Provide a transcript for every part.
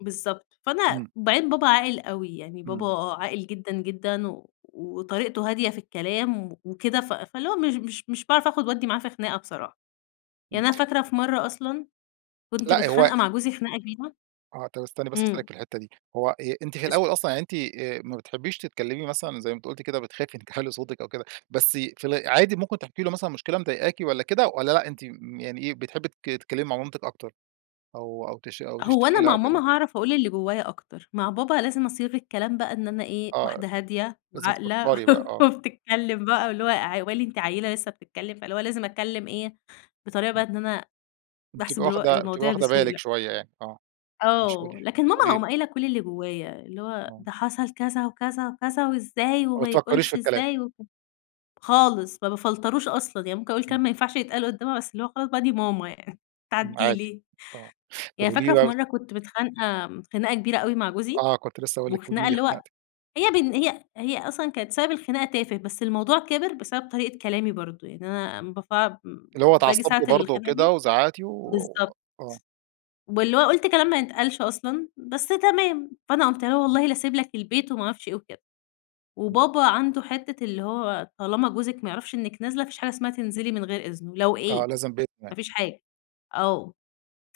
بالضبط، فأنا إمم. وبعدين بابا عاقل أوي، يعني إمم. بابا عاقل جدًا جدًا، وطريقته هادية في الكلام و وكده ف فاللي هو مش مش مش باعرف آخد وأدّي معاه في خناقة بصراحة. إمم. يعني أنا فاكرة في مرّة أصلًا كنت لأ هو متخانقة مع جوزي خناقة كبيرة آه، طيب استني بس هاسألِك إمم. في الحتة دي هو آآ أنتِ في اسأل. الأول أصلًا يعني أنتِ آآ ما بتحبيش تتكلمي مثلًا زي ما أنتِ قُلتِ كده بتخافي إنك تعلّي صوتِك أو كده، بس في الغ عادي ممكن تحكي له مثلًا مشكلة مضايقاكِ والَّا كده والَّا لأ أنتِ امم يعني إيه بتحبي تتك تتكلمي مع مامتِك أكتر؟ أو أو تش أو هو تشتكي أنا لها مع أو ماما كده؟ هاعرف أقول اللي جوايا أكتر، مع بابا لازم أصيغ الكلام بقى إن أنا إيه آه. واحدة هادية، لازم وعاقلة، تفكري بقى، آه. وبتتكلم بقى واللي هو [unintelligible] أنتِ عيلة لسه بتتكلم، فاللي هو لازم أتكلم إيه بطريقة بقى إمم. إن أنا باحسب بتبقي اللي هو واخده بتبقي المواضيع واخده بالِك بسهولة. شوية يعني آه، مش قولي آه، لكن ماما قولي هاقوم لي. قايلة كل اللي جوايا. اللي هو آه. ده حصل كذا، وكذا، وكذا، وإزاي ما وما بتفكريش في يقولش الكلام. إزاي، وك خالص ما بافلتروش أصلًا يعني ممكن أقول إمم. كلام ما ينفعش يتقال قدامها بس اللي هو خلاص بقى دي ماما يعني هتعدي عادي، لي. آه. طب يعني قولي لي فاكرة في بقى بت مرّة كنت متخانقة خناقة كبيرة أوي مع جوزي، آه كنت لسه هاقول لِك قولي وخناقة لي اللي هو خناقتِك. هي بن هي هي أصلًا كانت سبب الخناقة تافه، بس الموضوع كبر بسبب طريقة كلامي برضو، يعني أنا أما بف اللي هو باجي ساعة اتعصبتوا برضه الخناقة وكده، دي وزعقتِ، و بالضبط. آه. واللي هو قُلت كلام ما يتقالش أصلًا، بس تمام. فأنا قمت قايلة له والله لاسيب لك البيت، وما اعرفش إيه وكده. إمم. وبابا عنده حتّة اللي هو طالما جوزِِك ما يعرفش إنِك نازلة ما فيش حاجة اسمها تنزلي من غير إذنه، لو آه، إيه لازم بإذنه يعني. ما فيش حاجة. آه،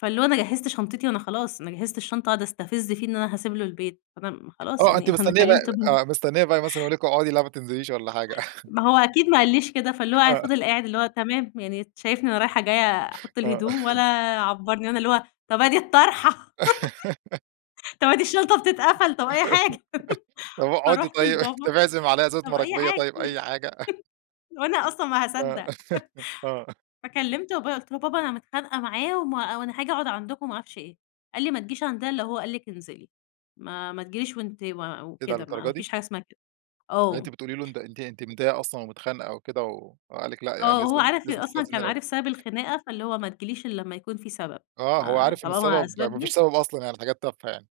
فاللي هو أنا جهزت شنطتي، وأنا خلاص أنا جهزت الشنطة وقاعدة استفز فيه إن أنا هاسيب له البيت، فأنا م خلاص آه، أنتِ يعني أنا مستنية بقى كلمت [unintelligible] آه، مستنية بقى مثلًا يقول لِك اقعدي، لأ، ما تنزليش والَّا حاجة. ما هو أكيد ما قاليش كده، فاللي هو آه. فضل قاعد اللي هو تمام، يعني شايفني أنا رايحة جاية أحط آه. الهدوم ولا عبّرني، أنا اللي هو طب أدي الطرحة طب أدي الشنطة بتتقفل، طب أي حاجة طب اقعدي فرُحت طيب، طب لبابا اعزم عليّا عزومة طب أي مراكبية حاجة طيب أي حاجة. وأنا أصلًا ما آه، هاصدق آه. فكلمت بابايا قُلت له: "بابا أنا متخانقة معاه، وما وأنا هاجي أقعد عندكم،" وما أعرفش إيه. قال لي ما [unintelligible] تجيش عندنا إلا لو هو قال لِك انزلي ما ما تيجيليش وأنتِ ما إيه ده؟ وكده للدرجة ما دي؟ فيش حاجة اسمها كده يعني أنتِ آه. بتقولي له أنتِ أنتِ أنتِ متضايقة أصلًا ومتخانقة وكده، وقال لِك لأ يعني آه، هو لازم عارف لازم أصلًا تستأذني كان الأول. عارف سبب الخناقة، فاللي هو ما تيجيليش إلا أما يكون في سبب، آه، هو ما عارف إن طالما السبب ما الاسباب ما فيش دي سبب أصلًا يعني، حاجات تافهة يعني.